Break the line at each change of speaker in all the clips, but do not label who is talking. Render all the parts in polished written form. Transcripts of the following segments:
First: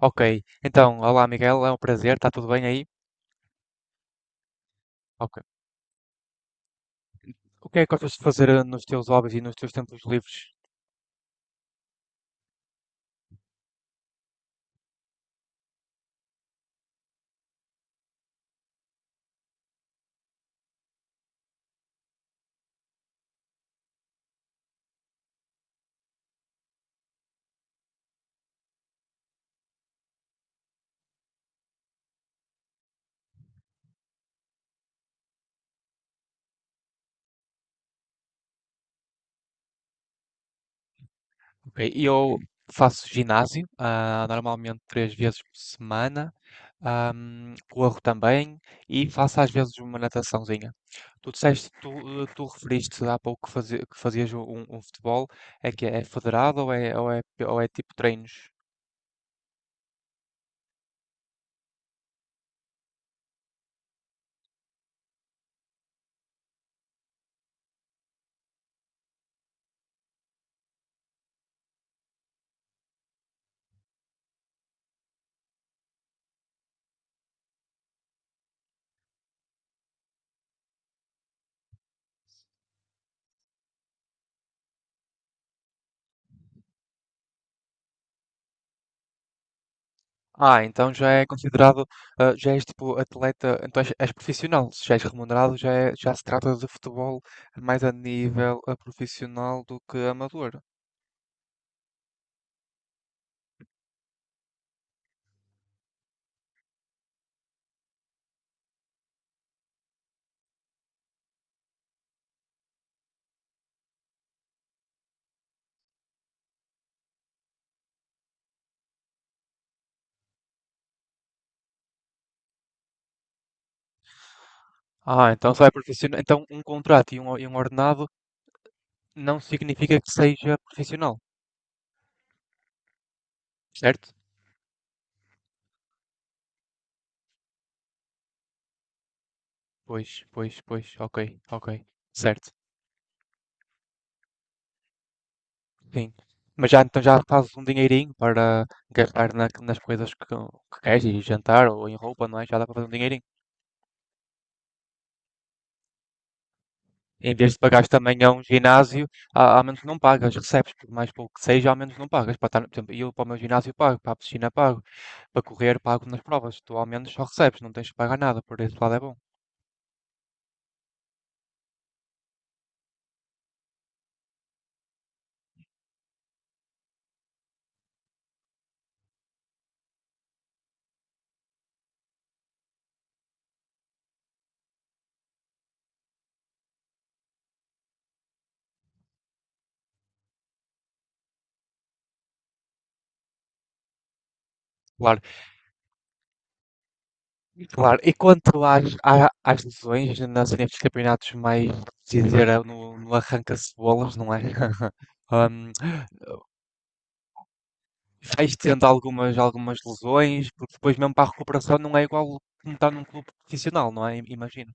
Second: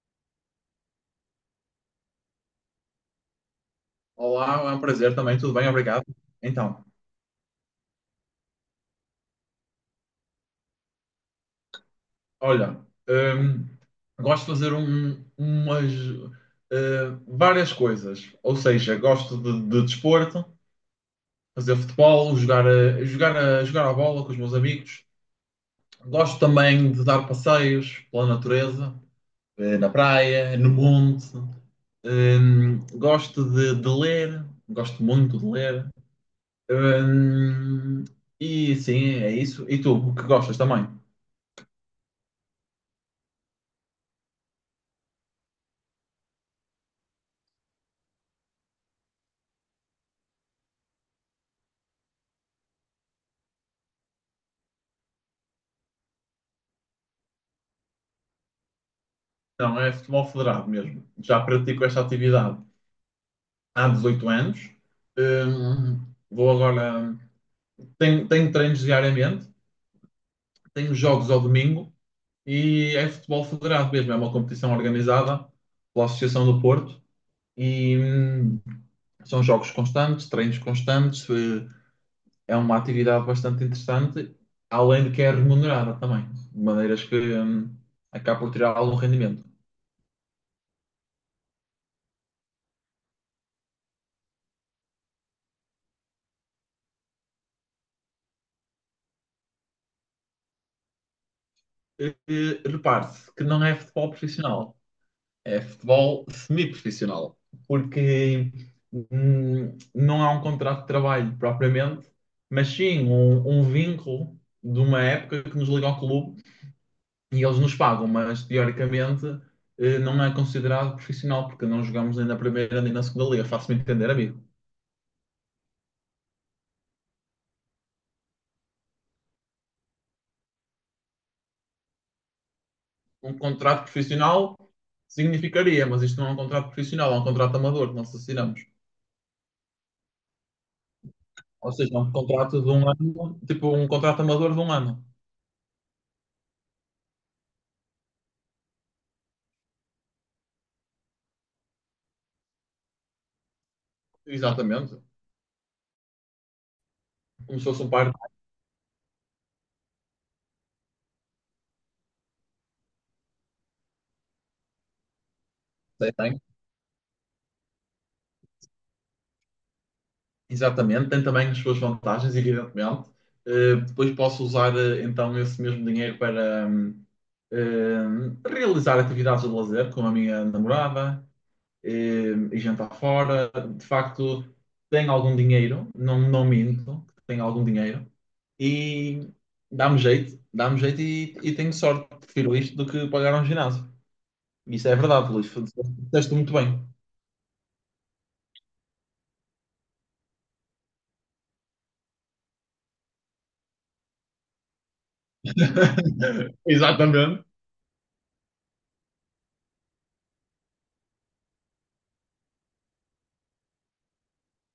Ok, então, olá Miguel, é um prazer, está tudo bem aí?
Olá, é um prazer
Ok.
também, tudo bem, obrigado. Então,
O que é que gostas de fazer nos teus hobbies e nos teus tempos livres?
olha, hum, gosto de fazer umas várias coisas, ou seja, gosto de desporto, fazer futebol, jogar a bola com os meus amigos. Gosto também de dar passeios pela natureza, na praia, no monte. Gosto de ler, gosto muito de ler. Hum, e sim, é isso. E tu, o que gostas também?
Ok, eu faço ginásio, normalmente três vezes por semana, corro também e faço às vezes uma nataçãozinha. Tu disseste, tu, eh, tu referiste há pouco que, fazias um futebol, é que é federado ou é tipo treinos?
Não, é futebol federado mesmo. Já pratico esta atividade há 18 anos. Vou agora. Tenho treinos diariamente, tenho jogos ao domingo e é futebol federado mesmo. É uma competição organizada pela Associação do Porto e são jogos constantes, treinos constantes. É uma atividade bastante interessante, além de que é remunerada também, de maneiras que acaba por tirar algum rendimento.
Ah, então já é considerado, ah, já és tipo atleta, então és profissional, se já és remunerado, já, já se trata de futebol mais a nível profissional do que amador.
Repare-se que não é futebol profissional, é futebol semi-profissional, porque não há um contrato de trabalho propriamente, mas sim um vínculo de uma época que nos liga ao clube e eles nos pagam, mas teoricamente não é considerado profissional, porque não jogamos nem na primeira nem na segunda liga, faço-me entender, amigo.
Ah, então só é profissional. Então um contrato e um ordenado não significa que seja profissional,
Um contrato
certo?
profissional significaria, mas isto não é um contrato profissional, é um contrato amador que nós assinamos.
Pois, pois, pois, ok, ok,
Ou seja, um
certo.
contrato de um ano, tipo um contrato amador de um ano.
Sim. Mas já então já fazes um dinheirinho para gastar nas coisas que queres e jantar ou em roupa, não é? Já dá para fazer um dinheirinho.
Exatamente.
Em vez de
Como se fosse
pagares
um par
também a um ginásio, ao menos não pagas, recebes, por mais pouco que seja, ao menos não pagas. Para estar, por exemplo, eu para o meu ginásio pago, para a piscina pago, para correr pago
de
nas
tem.
provas. Tu ao menos só recebes, não tens de pagar nada, por esse lado é bom.
Exatamente. Tem também as suas vantagens, evidentemente. Depois posso usar então esse mesmo dinheiro para realizar atividades de lazer com a minha namorada e jantar fora. De facto, tenho algum dinheiro, não minto, tenho algum dinheiro e dá-me jeito e tenho sorte, prefiro isto do que pagar um ginásio. Isso é
Claro,
verdade, Luís. Disseste muito bem.
claro. E quanto às, às lesões nas, nestes campeonatos mais, se dizer, no, no arranca-cebolas, não é? Ahm,
Exatamente.
vais tendo algumas, algumas lesões, porque depois mesmo para a recuperação não é igual como estar num clube profissional, não é? Imagino.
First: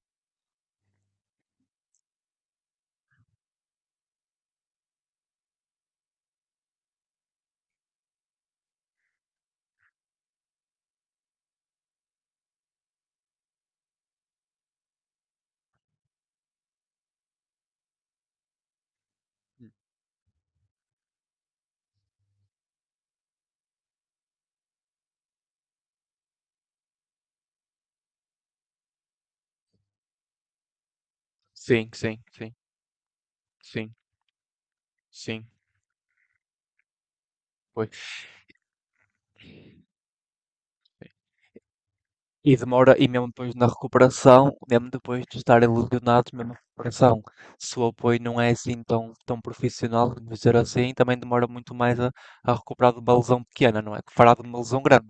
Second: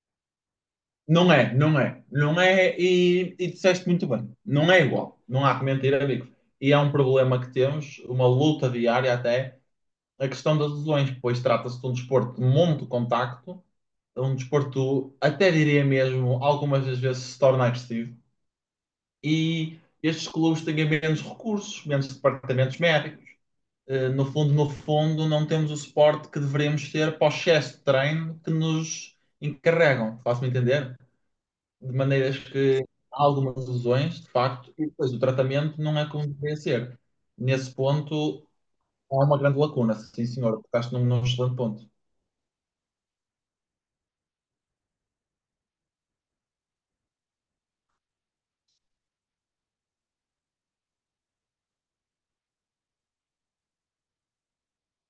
Não é, e disseste muito bem. Não é igual. Não há que mentir, amigos. E é um problema que temos, uma luta diária até, a questão das lesões, pois trata-se de um desporto de muito contacto, um desporto, até diria mesmo, algumas das vezes se torna agressivo. E estes clubes têm menos recursos, menos departamentos médicos no fundo, não temos o suporte que deveríamos ter para o excesso de treino que nos encarregam, faço-me entender?
Sim,
De
sim,
maneiras
sim,
que há algumas
sim,
lesões, de facto, e depois o
sim.
tratamento não é como deveria ser. Nesse
Pois.
ponto, há uma grande lacuna, sim senhor, tocaste num excelente ponto.
E demora, e mesmo depois na recuperação, mesmo depois de estarem lesionados, mesmo a recuperação, se o apoio não é assim tão, tão profissional, vamos dizer assim, também demora muito mais a recuperar de uma lesão pequena, não é? Que fará de uma lesão grande,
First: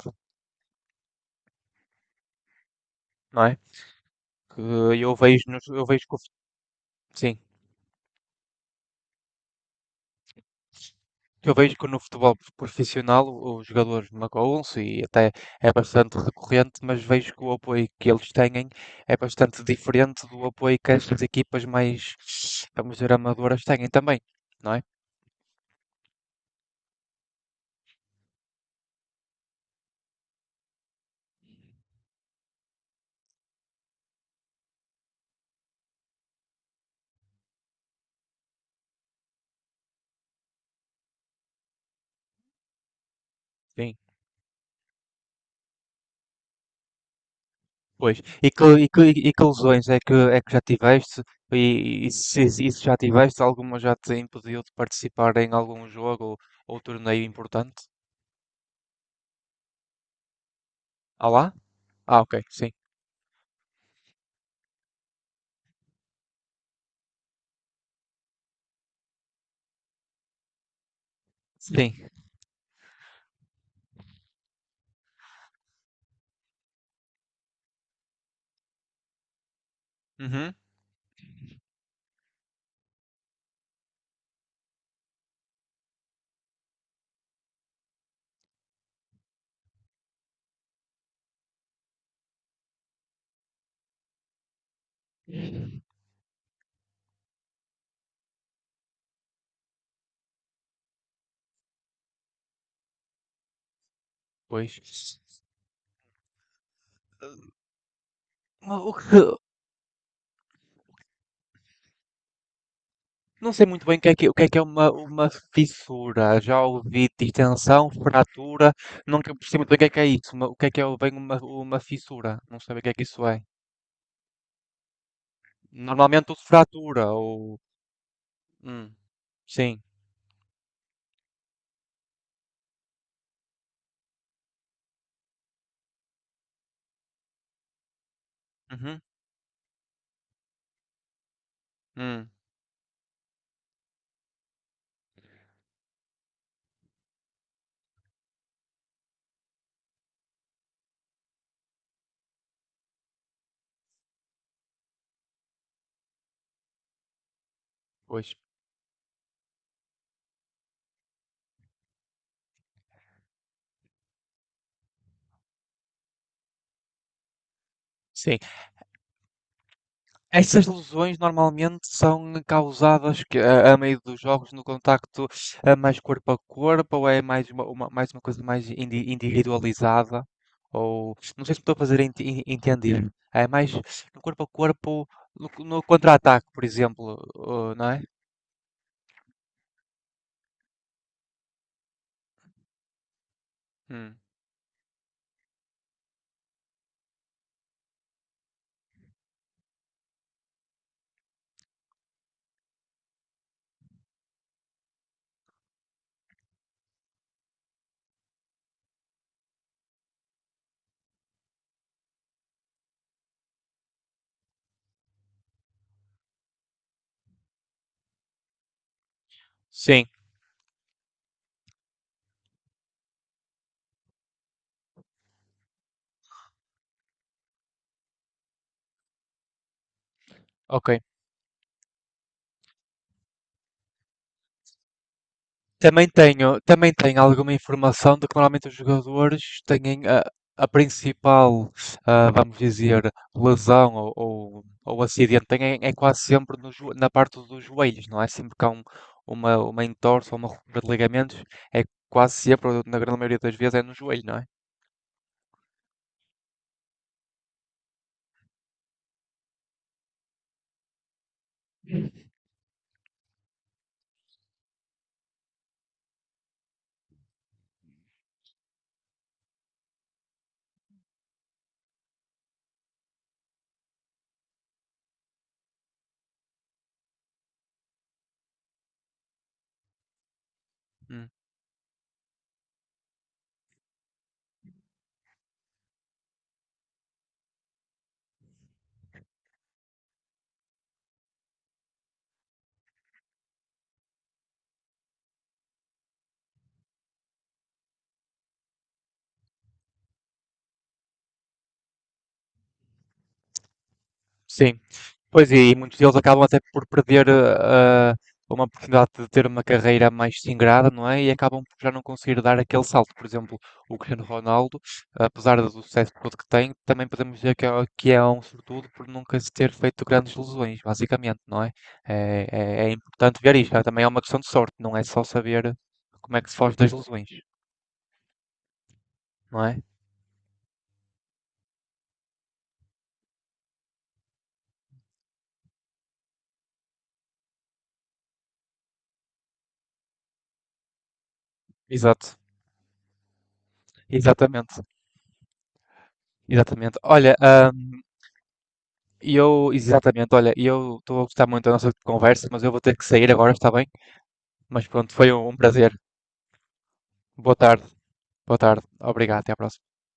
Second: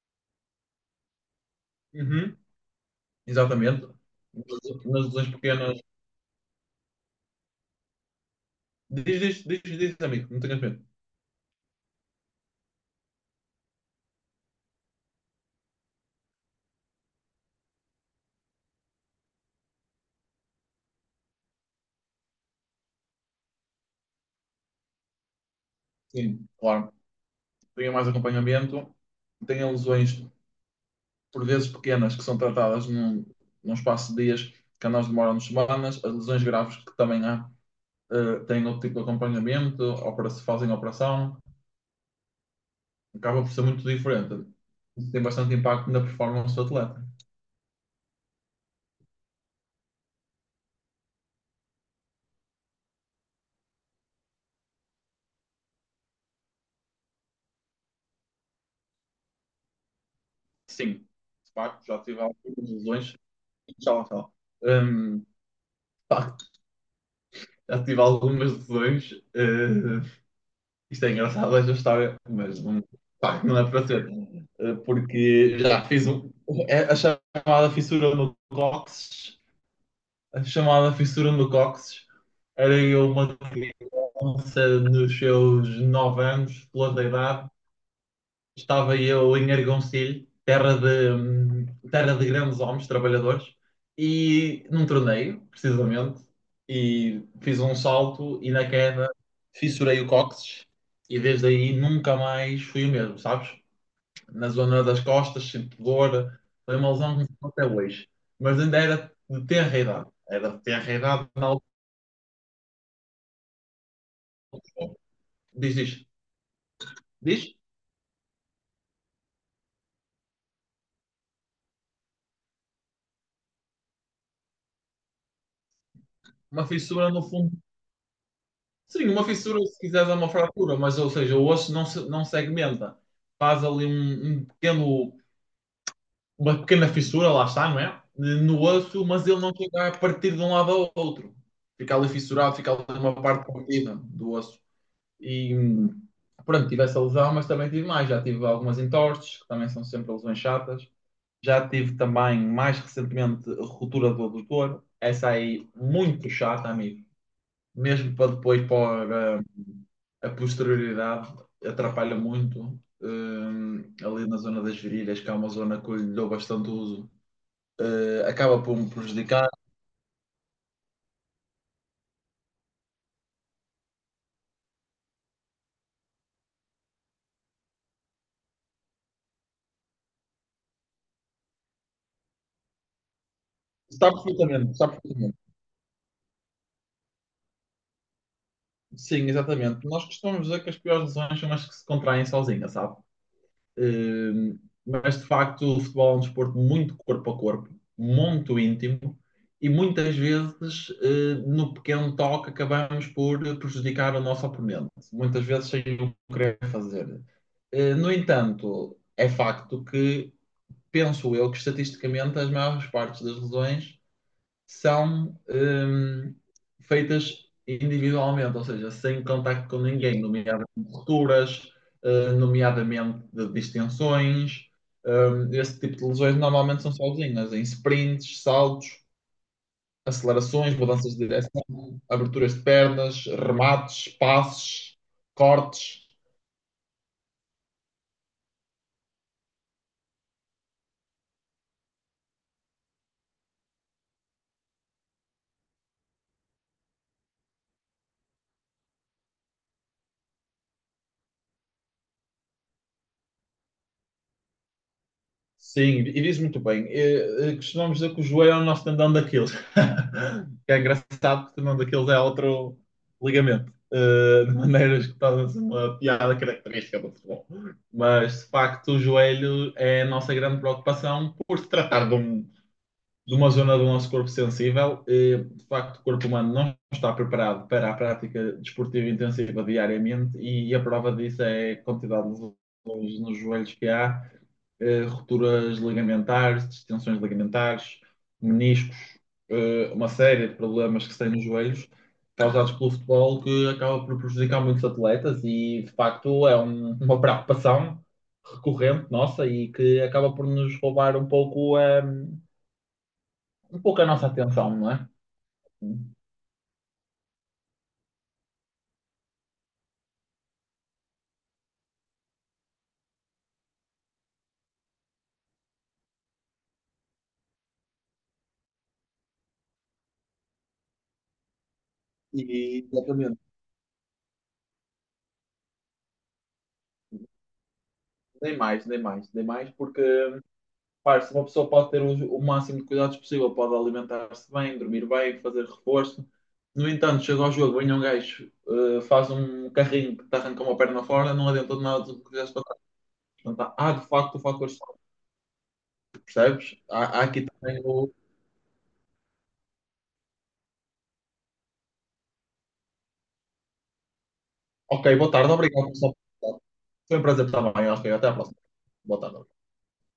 Uhum,
não é?
exatamente.
Que
Nas
eu
lesões
vejo, nos-
pequenas.
eu vejo que o sim.
Diz, amigo, não tenhas medo.
Eu vejo que no futebol profissional os jogadores magoam-se e até é bastante recorrente, mas vejo que o apoio que eles têm é bastante diferente do apoio que estas equipas mais, vamos dizer, amadoras têm também, não é?
Sim, claro. Tenha mais acompanhamento, tenha lesões por vezes pequenas, que são tratadas num espaço de dias, que a nós demoram semanas, as lesões graves que também há, têm outro tipo de acompanhamento, opera se fazem operação, acaba por ser muito
Sim,
diferente. Isso tem bastante impacto na performance do atleta.
pois. E que, e que, e que lesões é que já tiveste? E se, se já tiveste, alguma já te impediu de participar em algum jogo ou torneio importante?
Sim,
Ah
de
lá?
facto, já tive
Ah, ok,
algumas
sim.
lesões. Tchau, tchau. De facto, já tive algumas lesões. Isto é engraçado, esta
Sim.
história, mas não, pá, não é para ser. Porque já fiz um, é a chamada fissura no cóccix. A
Uhum,
chamada fissura no cóccix era eu uma criança nos seus 9 anos, pela da idade, estava eu em Argoncilho, terra de grandes homens, trabalhadores, e num torneio, precisamente, e fiz um salto e na queda fissurei o cóccix e desde aí nunca mais fui o mesmo, sabes? Na zona das
pois.
costas, sinto dor, foi uma lesão que me ficou até hoje, mas
O
ainda
o
era
que,
de tenra idade, era de tenra idade na altura.
não sei muito bem o que é que, o que é uma
Diz, diz,
fissura. Já ouvi
diz,
distensão, fratura. Nunca percebi muito bem o que é isso. O que é bem uma fissura? Não sei bem o que é que isso é. Normalmente uso
uma fissura
fratura
no fundo.
ou. Hum,
Sim, uma fissura, se
sim.
quiseres, é uma fratura, mas, ou seja, o osso não, não segmenta. Faz ali um pequeno, uma pequena fissura, lá está, não é? No
Uhum.
osso, mas ele não chega a partir de um lado ao outro. Fica ali
Hum,
fissurado, fica ali uma parte partida do osso. E, pronto, tive essa lesão, mas também tive mais. Já tive algumas entorses, que também são sempre lesões chatas. Já tive também, mais recentemente, a ruptura do adutor. Essa aí, muito chata, amigo, mesmo
pois.
para depois para a posterioridade, atrapalha muito ali na zona das virilhas, que é uma zona que eu lhe dou bastante uso,
Sim.
acaba por me prejudicar.
Essas lesões normalmente são causadas a meio dos jogos no contacto mais corpo a corpo ou é mais uma, mais uma coisa mais individualizada? Ou não sei se me estou a fazer entender. É mais
Está
no corpo a
perfeitamente, está
corpo,
perfeitamente.
no, no contra-ataque, por exemplo, não é?
Sim, exatamente. Nós costumamos dizer que as piores lesões são as que se contraem sozinhas, sabe?
Hum,
Eh, mas de facto o futebol é um desporto muito corpo a corpo, muito íntimo e muitas vezes no pequeno toque acabamos por prejudicar o nosso oponente, muitas vezes sem o querer fazer. No entanto, é facto que penso eu que estatisticamente as maiores partes das lesões são feitas individualmente, ou seja, sem contacto com
Sim,
ninguém, nomeadamente rupturas, nomeadamente de distensões. Esse tipo de lesões normalmente são sozinhas, em sprints, saltos, acelerações,
ok.
mudanças de direção, aberturas de pernas, remates, passes, cortes.
Também tenho alguma informação de que normalmente os jogadores têm a principal, vamos dizer, lesão ou acidente, têm, é quase sempre no na parte dos joelhos, não é? Sempre que há uma entorse ou uma ruptura de ligamentos, é quase sempre, ou na grande maioria das vezes, é no joelho, não é?
Sim, e diz muito bem. Costumamos dizer que o joelho é o nosso tendão daquilo. Que é engraçado que o tendão daquilo é outro ligamento. De maneiras que torna-se uma piada característica do futebol. Mas, de facto, o joelho é a nossa grande preocupação por se tratar de, de uma zona do nosso corpo sensível. De facto, o corpo humano não está preparado para a prática desportiva intensiva diariamente e a prova
Uhum.
disso é a quantidade de lesões nos joelhos que há, rupturas ligamentares, distensões ligamentares, meniscos, uma série de problemas que se têm nos joelhos, causados pelo futebol, que acaba por prejudicar muitos atletas e, de facto, é uma preocupação recorrente nossa e que acaba por nos roubar um pouco, um pouco a nossa atenção,
Sim.
não é?
Pois é, e muitos deles acabam até por perder uma oportunidade de ter uma carreira mais singrada, não é? E acabam por já não conseguir dar aquele salto. Por exemplo, o Cristiano Ronaldo, apesar do sucesso todo que tem, também podemos dizer que é um sortudo por nunca se ter feito grandes lesões, basicamente, não é? É,
E,
é importante
exatamente.
ver isto. Também é uma questão de sorte, não é só saber como é que se foge das lesões,
Nem mais, nem mais, nem
não
mais,
é?
porque claro, se uma pessoa pode ter o máximo de cuidados possível, pode alimentar-se bem, dormir bem, fazer reforço. No entanto, chega ao jogo, vem um gajo, faz um carrinho que te arranca uma perna fora, não adianta de nada do que
Exato.
fizeste para trás. Portanto, há, de facto o fator
Exatamente.
sorte, percebes?
Exatamente.
Há, há
Olha,
aqui também o.
E eu estou a gostar muito da nossa conversa, mas eu vou ter que sair agora, está bem? Mas
Ok,
pronto, foi
boa tarde,
um
obrigado,
prazer.
pessoal. Foi um prazer
Boa
estar
tarde,
bem, ok, até à próxima.
boa tarde.
Boa
Obrigado, até
tarde.
à próxima.